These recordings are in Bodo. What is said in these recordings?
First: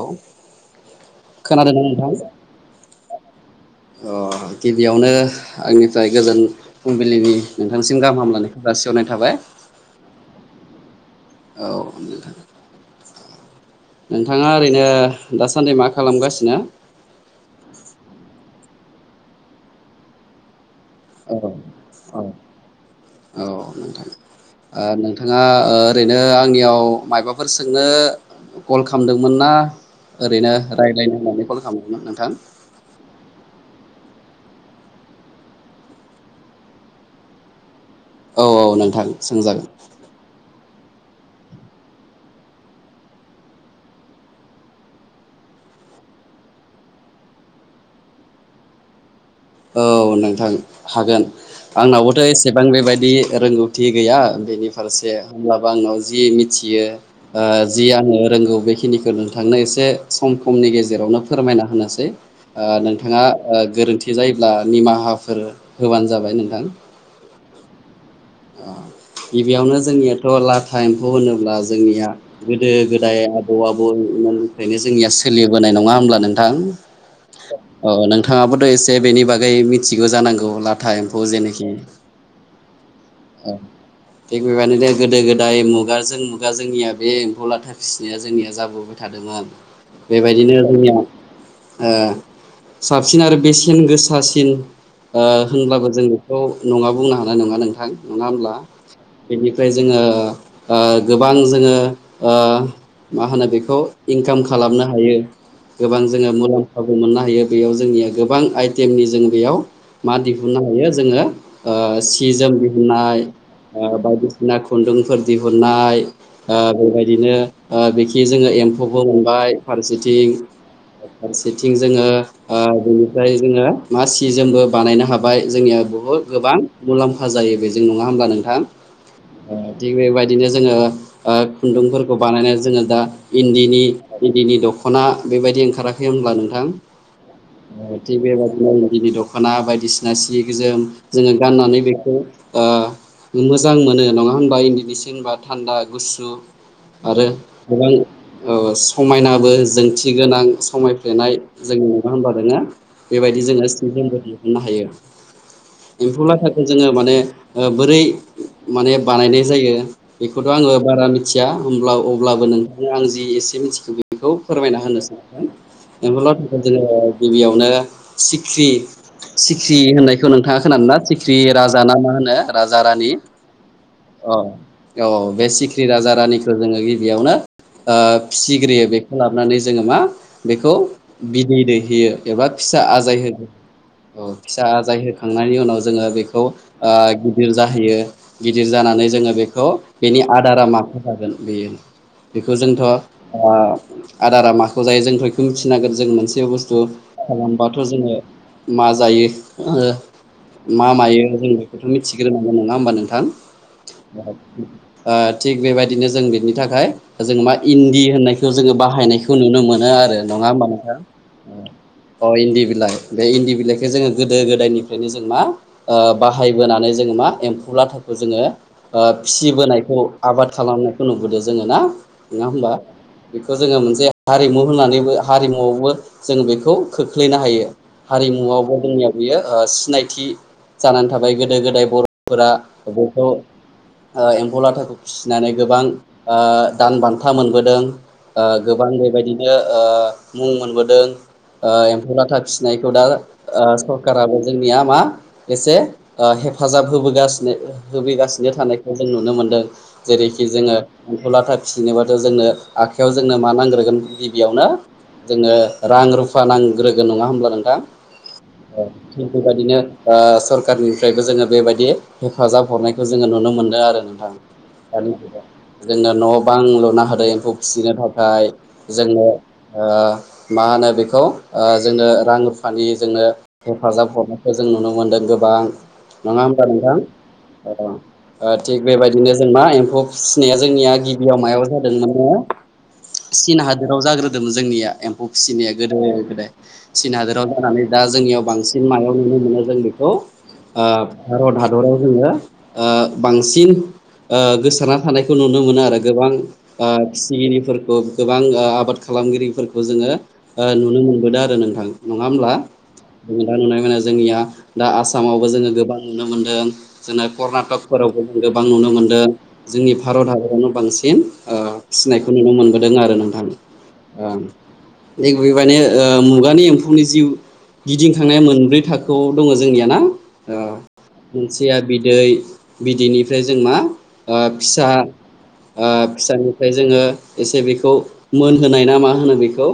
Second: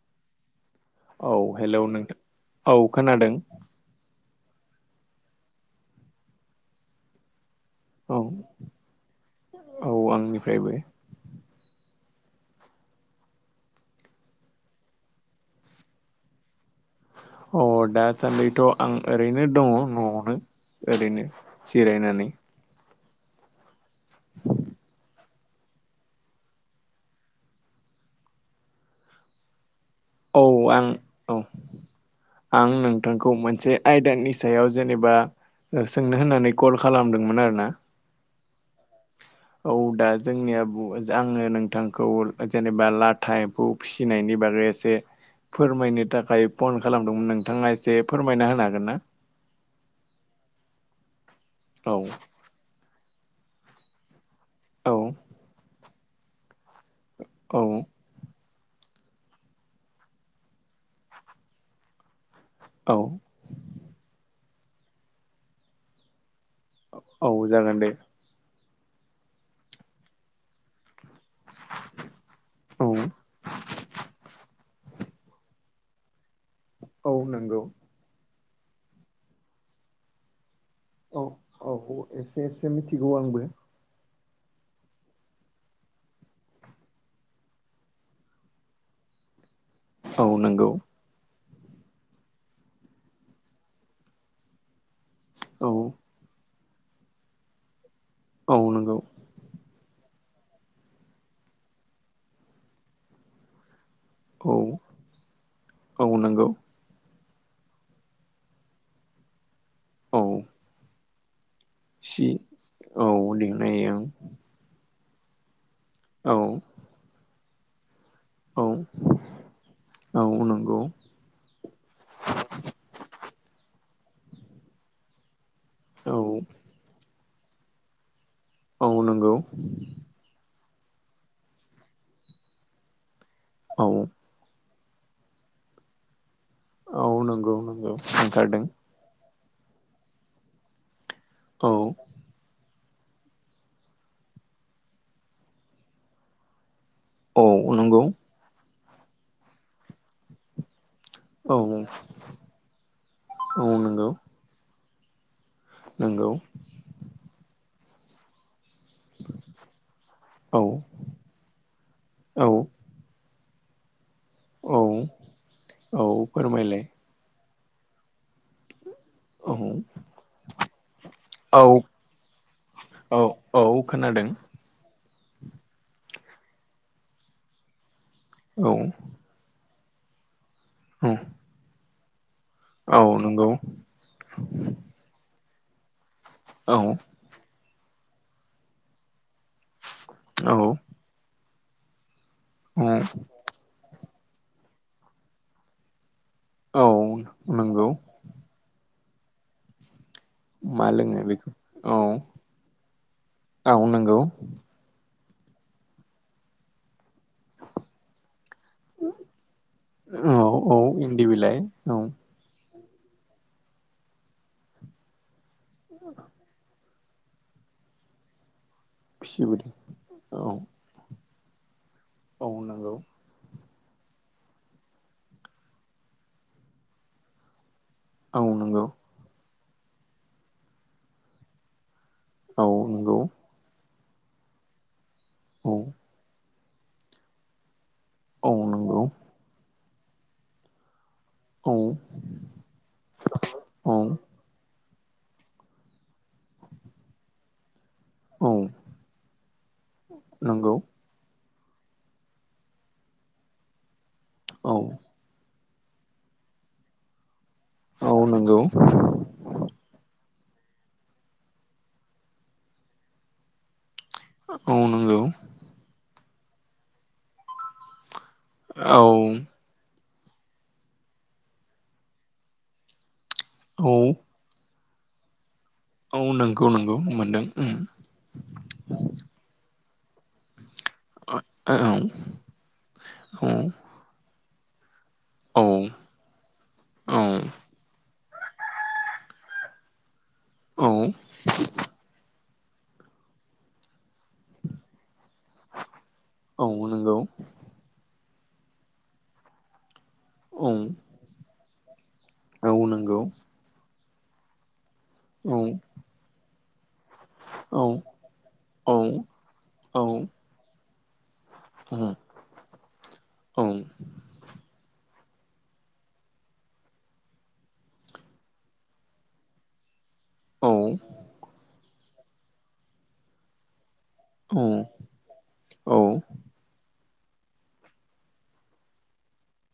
औ औ हेलौ खोनादोंना नोंथां औ खोनादों अ गिबियावनो आंनिफ्राय गोजोन फुंबिलिनि नोंथांसिम औ गाहाम हामलानायखौ जासिहरनाय थाबाय औ आंनिफ्रायबो औ [inaudible] नोंथाङा ओरैनो दासान्दि मा खालामगासिनो? थ' आं ओरैनो दङ न'आवनो ओरैनो औ औ जिरायनानै औ नोंथां। नोंथाङा ओरैनो आंनियाव मायबाफोर सोंनो कल खामदोंमोन ना औ ओरैनो आं रायज्लायनो औ होननानै कल खालामदोंमोन नोंथां? आं नोंथांखौ मोनसे आयदानि सायाव जेनेबा सोंनो होननानै कल खालामदोंमोन आरोना। औ औ नोंथां। सोंजागोन। औ दा जोंनिया आङो नोंथांखौ जेनेबा लाथा एम्फौ फिसिनायनि बागै एसे फोरमायनो थाखाय फन खालामदोंमोन नोंथाङा एसे फोरमायना होनो हागोन ना? औ नोंथां हागोन आंनावबोथ' एसेबां बेबायदि रोंगौथि गैया बेनि औ फारसे होमब्लाबो आंनाव जि मिथियो औ जि आङो रोंगौ बेखिनिखौ नोंथांनो एसे खम सममनि गेजेरावनो फोरमायना होनोसै। औ नोंथाङा गोरोन्थि जायोब्ला निमाहाफोर होबानो जाबाय नों औ जागोन दे। गिबियावनो जोंनियाथ' लाथा एम्फ फौ होनोब्ला जोंनिया गोदो औ गोदाय आबौ आबौ मोन ओंखायनो जोंनिया सोलिबोनाय नङा होनोमब्ला नोंथां? औ नंगौ। औ नोंथाङाबोथ' एसे बेनि बागै मिथिगौ जानांगौ लाथा औ एम्फौ जेनोखि एसे एसे मिथिगौ औ आंबो। ओ थिग बेबायदिनो गोदो गोदाय मुगाजों मुगा जोंनिया बे एम्फौ लाथा फिसिनाया जोंनिया जाबोबाय थादोंमोन आरोना। औ बेबायदिनो नंगौ जोंनिया ओ साबसिन आरो बेसेन गोसासिन औ होनब्लाबो जों बेखौ नङा बुंनो हानाय नङा नोंथां नङा होनब्ला औ नंगौ बेनिफ्राय जोङो ओ गोबां जोङो ओ मा होनो बेखौ इनकाम औ खालामनो हायो गोबां औ जोङो नंगौ मुलाम्फाबो मोननो हायो बेयाव जोंनिया गोबां आइटेमनि जों बेयाव मा औ दिहुननो हायो जोङो अ सि जोम औ दिहुनाय अ देनायाव बायदिसिना खुन्दुंफोर दिहुन नाय औ अ बेबायदिनो ओ बे खि जोङो औ एम्फौबो मोनबाय औ फारसेथिं नंगौ फारसेथिं जोङो ओ बेनिफ्राय जोङो मा सि जोमबो बानायनो हाबाय जोंनिया औ बुहुत गोबां मुलाम्फा जायो बे जों नङा होमब्ला नोंथां? औ नंगौ ओ थिग बेबायदिनो जोङो ओ खुन्दुंफोरखौ बानानाय जोङो दा इन्दिनि औ इन्दिनि दख' ना बेबायदि ओंखाराखै होनब्ला नोंथां? औ नंगौ ओ नंगौ थिग ओंखारदों बेबायदिनो इन्दिनि द खना बायदिसिना सि गोजोम जोङो औ गाननानै बेखौ ओ मोजां मोनो नङा होनबा? इन्दिनि सि होनबा थान्दा गुसु आरो औ गोबां नंगौ अ समायनाबो जोंथि गोनां समाय फेनाय औ जोंनि नङा होनबा? नोङो बेबायदि औ जोङो सि नंगौ जोमबो दिहुननो हायो। एम्फौ नंगौ लाथाखौ जोङो माने ओ बोरै माने बानायनाय जायो बेखौथ' औ आङो बारा मिथिया होमब्ला अब्लाबो औ नोंथांनो आं जि एसे मिथिगौ बेखौ फोरमायना औ होनो सानोनदों। औ फोरमायलाय [unintelligible] नो सिख्रि औ सिख्रि होननायखौ नोंथाङा खोनादों ना? सिख्रि औ राजा ना मा होनो जारानि? औ औ खोनादों अ औ औ बे सिखिरि राजा रानिखौ जोङो गिबियावनो ओ औ फिग्रियो बेखौ लाबोनानै जोङो मा बेखौ औ बिदै दैहोयो एबा फिसा औ आजाय होगोन। नंगौ औ फिसा आजाय होखांनायनि उनाव जोङो बे खौ औ ओ गिदिर जाहैयो गिदिर जानानै जोङो बेखौ बेनि आदारा औ माखौ जागोन बेयो बेखौ औ जोंथ' ओ आदारा माखौ जायो जोंथ' बेखौ मिथिनांगोन जों मोनसे बुस्थु औ खालामबाथ' नंगौ जोङो मा जायो ओ मा लोङो मायो बेखौ जों बिखौथ' मि औ थिग्रोनांगोन नङा होमबा नोंथां? औ नंगौ ओ थिग बेबायदिनो जों बिनि थाखाय जों मा इन्दि होननायखौ जोङो बाहायनायखौ नुनो मोनो आरो औ नङा होमबा औ नोंथा? इन्दि बिलाइ औ अ इन्दि बिलाय। बे इन्दि बिलाइखौ जोङो गोदो गोदायनिफ्रायनो जों मा ओ बाहायबोनानै जों मा एम्फौ लाथाखौ जोङो ओ फिसिबोदों फिसिबोनायखौ औ आबाद खालामनायखौ नुबोदो। जोङो ना औ नङा होमबा? नंगौ बेखौ जोङो मोनसे हारिमु होननानैबो हारिमुआवबो जों बेखौ खोख्लैनो हायो। औ हारिमुवआवबो नंगौ जोंनिया बियो ओ सिनायथि जानानै थाबाय गोदो गोदाय फोरा औ नंगौ बेखौ ओ एम्फौ लाथाखौ फिसिनानै औ गोबां ओ दान बान्था मोनबोदों ओ औ गोबां नंगौ बेबायदिनो ओ मुं मोनबोदों औ ओ एम्फौ लाथा फिसिनायखौ दा ओ औ सरखाराबो जोंनिया मा एसे ओ हेफाजाब होबोगासिनो औ होफैगासिनो थानायखौ जों नुनो मोनदों। जेरैखि नंगौ जोङो एम्फु लाथा फिसिनोबाथ' जोंनो आखयाव जोंनो मा नांग्रोगोन गिबियावनो औ जोङो रां रुफा नांग्रोगोन नङा होमब्ला नोंथां? औ नंगौ ओ थिग बेबायदिनो ओ सरखारनिफ्रायबो जोङो बेबायदि हेफाजाब हरनायखौ जोङो नुनो मोनदों आरो नों थां औ दानि नंगौ जुगाव। जोंनो न' बां लुना होदो एम्फौ फिसिनो था फ्राय औ जोङो ओ मा होनो बेखौ ओ जोंनो रां रुफानि जोंनो औ हेफाजाब हरनायखौ जों नुनो मोनदों गोबां औ नङा होमबा नोंगौ नोंगौ नोंथां मोनदों। [unintelligible] उम ओ थिग बेबायदिनो जों मा एम्फौ फिसिनाया जोंनिया औ गिबियाव मायाव औ जादोंमोन नो? [inaudible] चिन हादोराव जाग्रोदोंमोन जोंनिया एम फौ फिसिनाया गोदो गोदाय। चिन हादोराव औ जानानै दा जोंनियाव बांसिन मायाव नुनो मोनो जों बेखौ औ ओ भारत हादराव जोंङो ओ बांसिन ओ गोसारना थानायखौ नुनो मोनो आरो गोबां नंगौ फिसिगिरिफोरखौ गोबां ओ आबाद खालामगिरिफोरखौ जोंङो ओ औ नुनो मोनबोदों आरो नोंथां। नङा होमब्ला औ नंगौ जों दा नुनाय मोनो जोंनिया दा आसामावबो औ जोङो गोबां नुनो मोनदों। जोंना औ कर्नाटकफोरावबो जों गोबां नुनो मोनदों जोंनि औ भारत हादरावनो बांसिन ओ औ औ फिनायखौ नुनो मोनबोदों आरो नोंथां औ ओं थिग बेबायदिनो ओ मुगानि एम्फौनि जि गिदिंखांनाया मोनब्रै थाखोआव दङ जोंनिया ना? ओ औ मोनसेया बिदै बिदैनिफ्राय जों मा ओ औ फिसा ओ औ फिसानिफ्राय जोङो एसे बेखौ मोनहोनाय ना मा होनो बेखौ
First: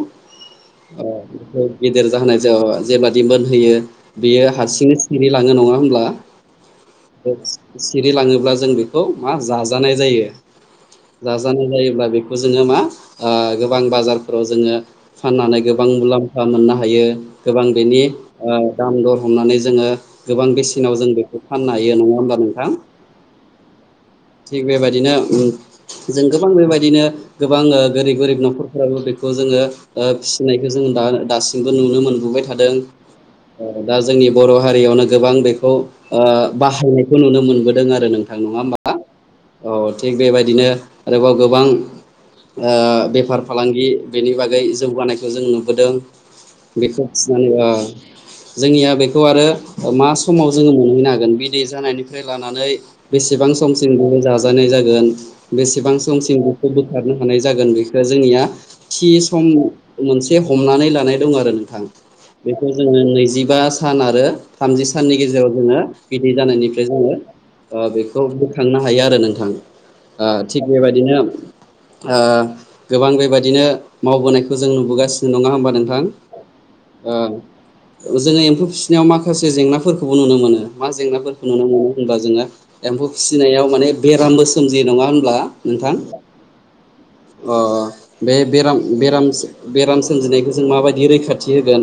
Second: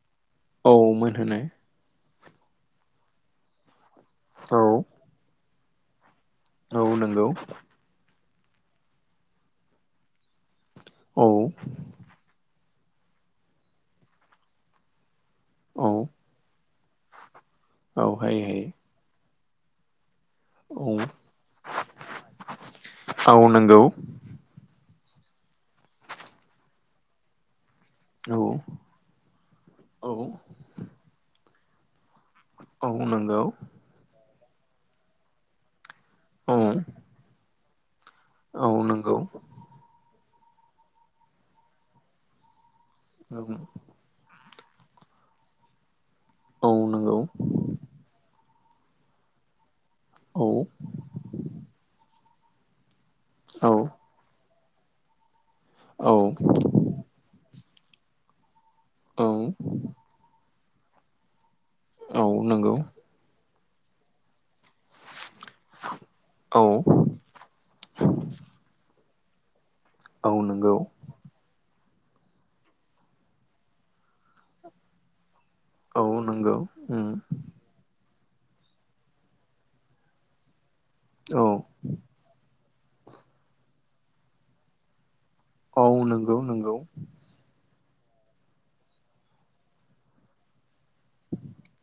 औ मोनहोनाय ओ [inaudible] गेदेर जाहोनाय जाया जेबादि मोनहोयो बियो औ हारसिंनो सिरि लाङो नङा होमब्ला। औ नंगौ ओ सिरि लाङो ब्ला जों बेखौ मा जाजानाय जायो औ जाजानाय जायोब्ला बेखौ जोंङो मा। ओ गोबां बाजारफोराव जोङो फाननानै औ गोबां मुलाम्फा मोननो हायो। गोबां औ बेनि हायो ओ हायो दाम दर हमनानै जोङो। गोबां औ बेसेनाव जों बेखौ फाननो हायो नङा होमबा नोंथां औ नंगौ थिग बेबाय दिनो ओम जों गोबां बेबायदिनो गोबां ओ गोरिब औ गोरिब न'खरफोराबो बेखौ जोङो औ ओ फिसिनायखौ जों दा-दासिमबो नुनो मोन नुबाय थादों औ नंगौ ओ दा जोंनि बर' हारियावनो गोबां बेखौ ओ औ बाहायनायखौ नुनो मोनबोदों आरो नोंथां नङा औ होमबा नंगौ अ थिग बेबायदिनो आरोबाव गोबां ओ बेफार फालांगि बेनि बागै जौगानायखौ जों नुबोदों। औ बेखौ नंगौ फिनानै ओ जोंनिया बेखौ आरो मा औ समाव जोङो मोनहैनो हागोन बिदै जानायनिफ्राय लानानै बेसेबां औ समसिम बेयो जा जाजानाय जागोन बेसेबां औ समसिम बेखौ बोखारनो हानाय जागोन बेखौ जोंनिया थि औ सम मोनसे हमनानै लानाय दं आरो नोंथां औ बेखौ नंगौ जोङो नैजिबा सान आरो थामजि साननि गेजेराव जोङो बिदै औ जानायनिफ्राय जोङो ओ बेखौ बोखांनो हायो आरो नों थां ओ औ थिग नंगौ बेबायदिनो ओ गोबां बेबायदिनो मावबोनायखौ जों नुबोगासि नङा होमबा नोंथां औ नंगौ उम ओ जोङो एम्फौ फिसिनायाव मा खासे जेंनाफोरखौबो नुनो मोनो मा औ जेंनाफोरखौ नुनो मोनो होमबा जोङो एम्फौ फिसिनायाव माने बेरामबो सोमजियो नङा होमब्ला औ नोंथां नंगौ नंगौ अ बे बेराम बेराम बेराम सोमजिनायखौ जों माबाय दि रैखाथि होगोन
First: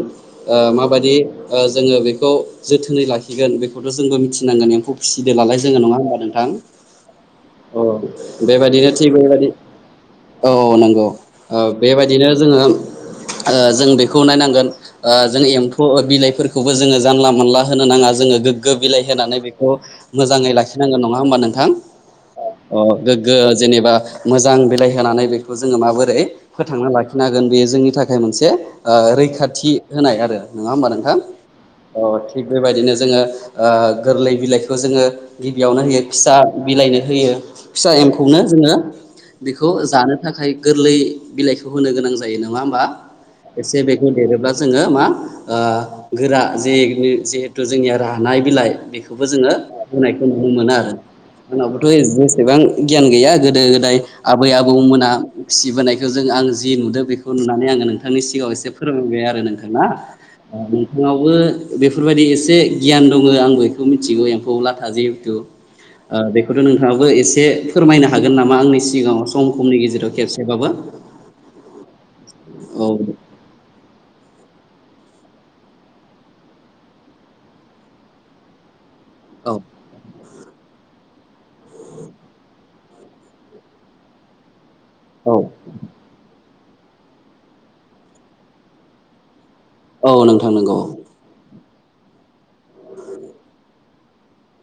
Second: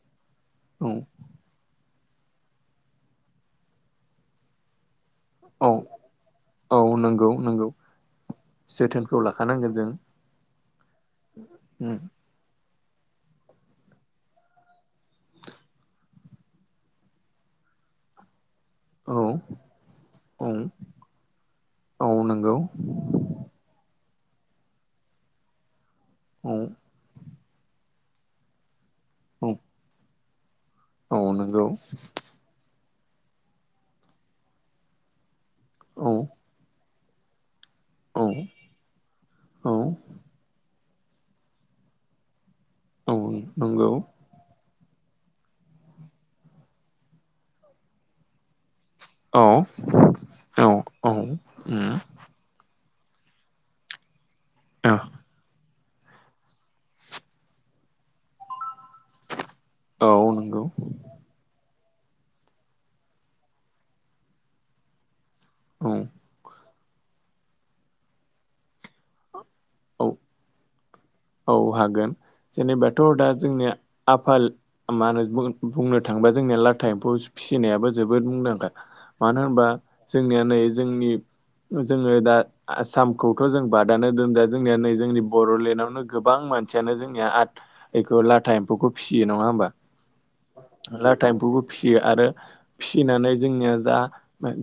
ओ औ माबायदि ओ जोङो बे खौ जोथोनै लाखिगोन बेखौथ' जोंबो मिथिनांगोन एमफौ फिसिदोनालाय औ जोङो नङा होमबा नोंथां। औ नंगौ नंगौ अ बेबायदिनो थिग जोथोनखौ बेबायदि लाखानांगोन जों औ औ नंगौ ओ उम बेबायदिनो जोङो ओ जों बेखौ नायनांगोन ओ जों एम्फौ बिलाइफोरखौबो जोङो जानला मोनला होनो नाङा जोङो गो गो बिलाइ औ होनानै बेखौ औ मोजाङै लाखिनांगोन नङा होमबा नोंथां? औ नंगौ अ गोगो जेनेबा मोजां बिलाइ होनानै बेखौ जोङो माबोरै औ फोथांना लाखिनो हागोन बेयो जोंनि थाखाय मोनसे ओ औ रैखाथि होनाय आरो। औ नंगौ। ओ थिग बेबायदिनो जोङो ओ गोरलै बिलाइखौ जोङो गिबियावनो होयो औ फिसा बिलाइनो। होयो फिसा औ एम्फौनो जोङो बेखौ औ जानो थाखाय गोरलै बिलाइखौ होनो गोनां जायो नङा होमबा औ एसे नंगौ बेखौ देरोब्ला जों जोङो मा ओ गोरा जे जिहेथु जोंनिया रानाय बिलाइ बेखौबो औ जोङो होनायखौ नुनो औ मोनो आरो औ उम उनावबोथ' जेसेबां गियान गैया गोदो गोदाय आबै आबौमोना फिसिबोनाय। जों आं जि नुदों बेखौ नुनानै आङो नोंथांनि सिगाङाव एसे फो फोरमाय बाय आरो नोंथांङा। औ नंगौ नोंथांनाव ओ बेफोरबायदि एसे गियान दङ आं बेखौ मिथिगौ एम्फौ लाथा जिहेथु औ ओ बेखौथ' नोंथाङाबो एसे फोरमायनो हागोन नामा आंनि सिगाङाव। सम खमनि गेजेराव खेबसेबाबो। औ हागोन औ जेनेबाथ' दा जोंनिया आफाल मा होनो बुंनो थाङोबा जोंनिया लाथा एम्फौ फिसिनायाबो जोबोद मुंदांखा। मानो औ होनबा जोंनिया नै जोंनि जोङो दा आसामखौथ' जों बादानो दोन दा जों निया नै जोंनि औ बर'लेण्डआवनो गोबां मानसियानो जोंनिया आथ इखौ लाथा एम्फौखौ फिसियो नङा होमबा। औ नोंथां नंगौ। लाथा एम्फौबो फिसियो आरो फिसिनानै जोंनिया दा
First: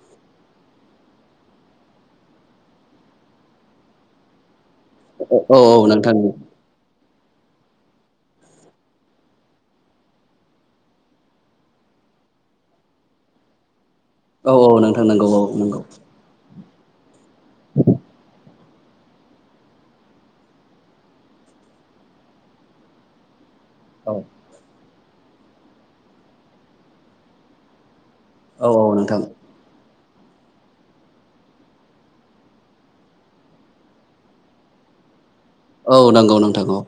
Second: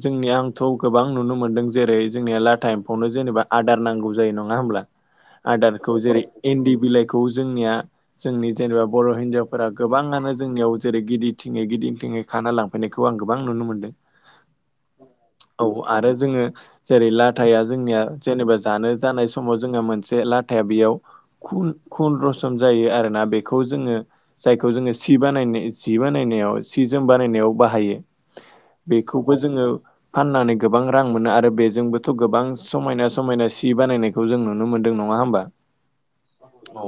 जोंनि आंथ' गोबां नुनो मोनदों जेरै जोंनिया लाथा एमफौनो जेनेबा आदार नांगौ जायो नङा होमब्ला। औ औ आदारखौ नोंथां। जेरै इन्दि बिलाइखौ जोंनिया जोंनि जेनेबा बर' हिनजावफोरा गोबाङानो जोंनियाव जेरै गिदिर थिङै गि दिंन्थिङै खाना लांफैनायखौ आं गोबां नुनो मोन्दों। औ औ नोंथां नंगौ औ नंगौ आरो जोङो। जेरै लाथाया जोंनिया जेनेबा जानो जानाय समाव जोंहा मोनसे लाथाया बेयाव। खुन खुन रसम जायो आरोना। बेखौ जोङो औ जायखौ जोङो। सि बानायनाय जि बानायनायाव सि जोम बानायनायाव बाहायो। औ औ नोंथां बेखौबो जोङो। फाननानै गोबां रां मोनो आरो बेजोंबोथ' गोबां समायना समायना सि बानायनायखौ जों नुनो मोनदों नं ङा होमबा। औ नंगौ नोंथां औ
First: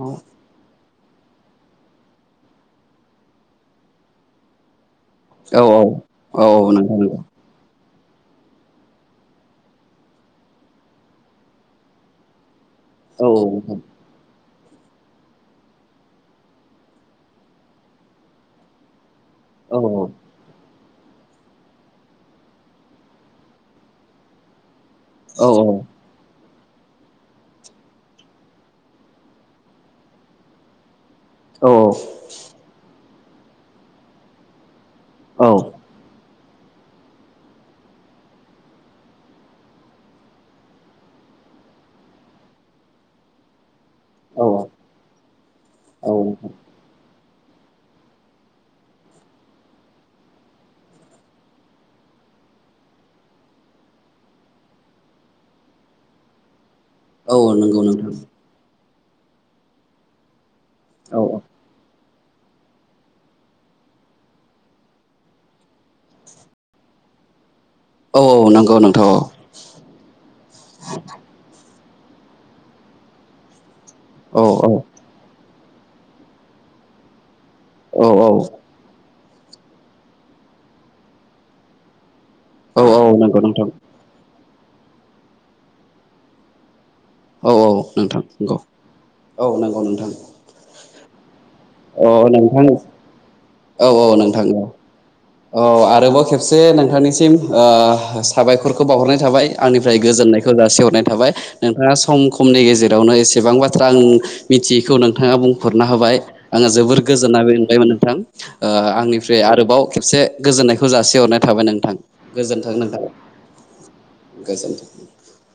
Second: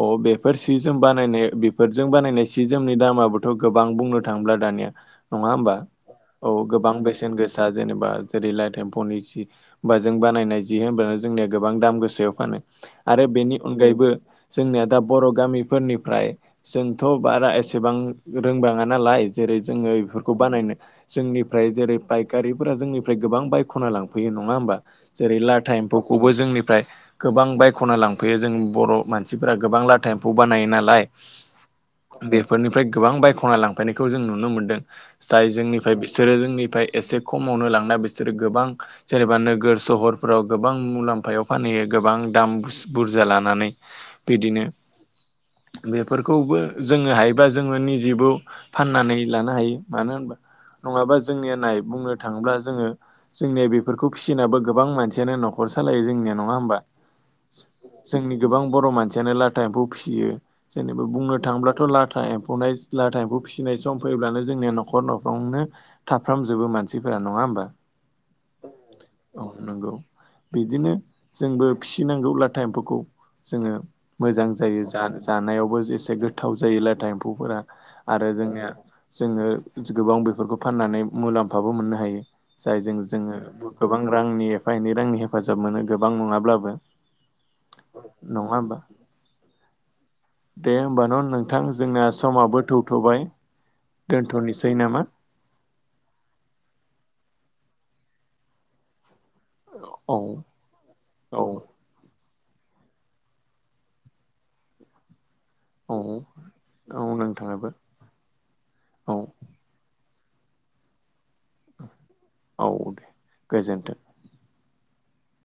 औ बेफोर सि जोम बानायनाय बेफोरजों बानायनाय सि जोमनि दामाबोथ' गोबां बुंनो थांब्ला दानिया। नङा औ होमबा? औ गोबां बेसेन गोसा। जेनेबा जेरै लाइट एम्फौनि जि जों बानायनाय जि होनोमब्लानो जोंनिया गोबां दाम गोसायाव फानो। औ आरो बेनि अनगायैबो जोंनिया दा बर' गामिफोरनिफ्राय जोंथ' बारा एसेबां रोंबाङा नालाय। जेरै औ जोङो बेफोरखौ बानायनो। जोंनिफ्राय जेरै बाइकारिफोरा जोंनिफ्राय गोबां बायख'ना लांफैयो नङा होमबा। जेरै औ लाथा एम्फौखौबो जोंनिफ्राय गोबां बायख'ना लां फैयो जों बर' मानसिफोरा गोबां लाथा एम्फौ बानायो नालाय। बेफोरनिफ्राय गोबां बायख'ना लांफैनायखौ जों नुनो मोनदों। जाय जोंनिफ्राय बिसोरो। निफ्राय एसे खमावनो लांना बिसोर गोबां जेनेबा नोगोर सहरफोराव गोबां मुलाम्फायाव। फानहैयो गोबां दाम बुस बुरजा लानानै। औ बिदिनो बेफोरखौबो जोङोहाय बा जोङो निजेबो फाननानै लानो हायो मानो होनबा। नङाबा जोंनिया नाय बुंनो थाङोब्ला जोङो जोंनिया बेफोरखौ फिसिनाबो गोबां मानसियानो न'खर सालायो जोंनिया नङा होमबा। औ नंगौ नोंथां जोंनि गोबां बर' मानसियानो लाथा एम्फौ फियो जेनेबा औ औ बुंनो थाङोब्लाथ' लाथ था एम्फौ लाथा एम्फौ फिसिनाय सम फैयोब्लानो जोंनिया न'खर न'खरावनो थाफ्रामजोबो मानसिफोर ना नङा होनबा? औ नंगौ नोंथां औ नंगौ बिदिनो जोंबो फिनांगौ लाथ था एम्फौखौ जोङो औ मोजां औ जायो जा-जानायाव। बो जेसे गोथाव जायो लाथा एम्फौफोरा औ आरो जोंनिया औ जोङो गोबां बेफोरखौ फाननानै मुलाम्फाबो मोननो हायो। औ जायजों औ जोङो नंगौ नोंथां गोबां रांनि एफा एनै रांनि हेफाजाब मोनो गोबां नङाब्लाबो। औ औ नोंथां नङा नंगौ होमबा औ नंगौ नोंथां दे होमबा न' नोंथां जोंना अ नोंथां समाबो थौथ'बाय औ औ नोंथां औ दोनथ'नोसै नामा? औ आरोबाव खेबसे नोंथांनिसिम ओं साबायखरखौ बावहरनाय थाबाय आंनिफ्राय औ गोजोननायखौ जासिहरनाय थाबाय औ नोंथाङा समखौ समनि गेजेरावनो एसेबां बाथ्रा आं मिथियैखौ नोंथाङा बुं फुरना औ होबाय आङो जोबोर औ गोजोननाय बे नोंथाङाबो मोनंबायमोन नोंथां औ आंनिफ्राय आरोबाव खेबसे गोजोननायखौ जासिहरनाय थाबाय नोंथां औ गोजोन्थों नोंथां दे गोजोन्थों गोजोनथों। [unintelligible]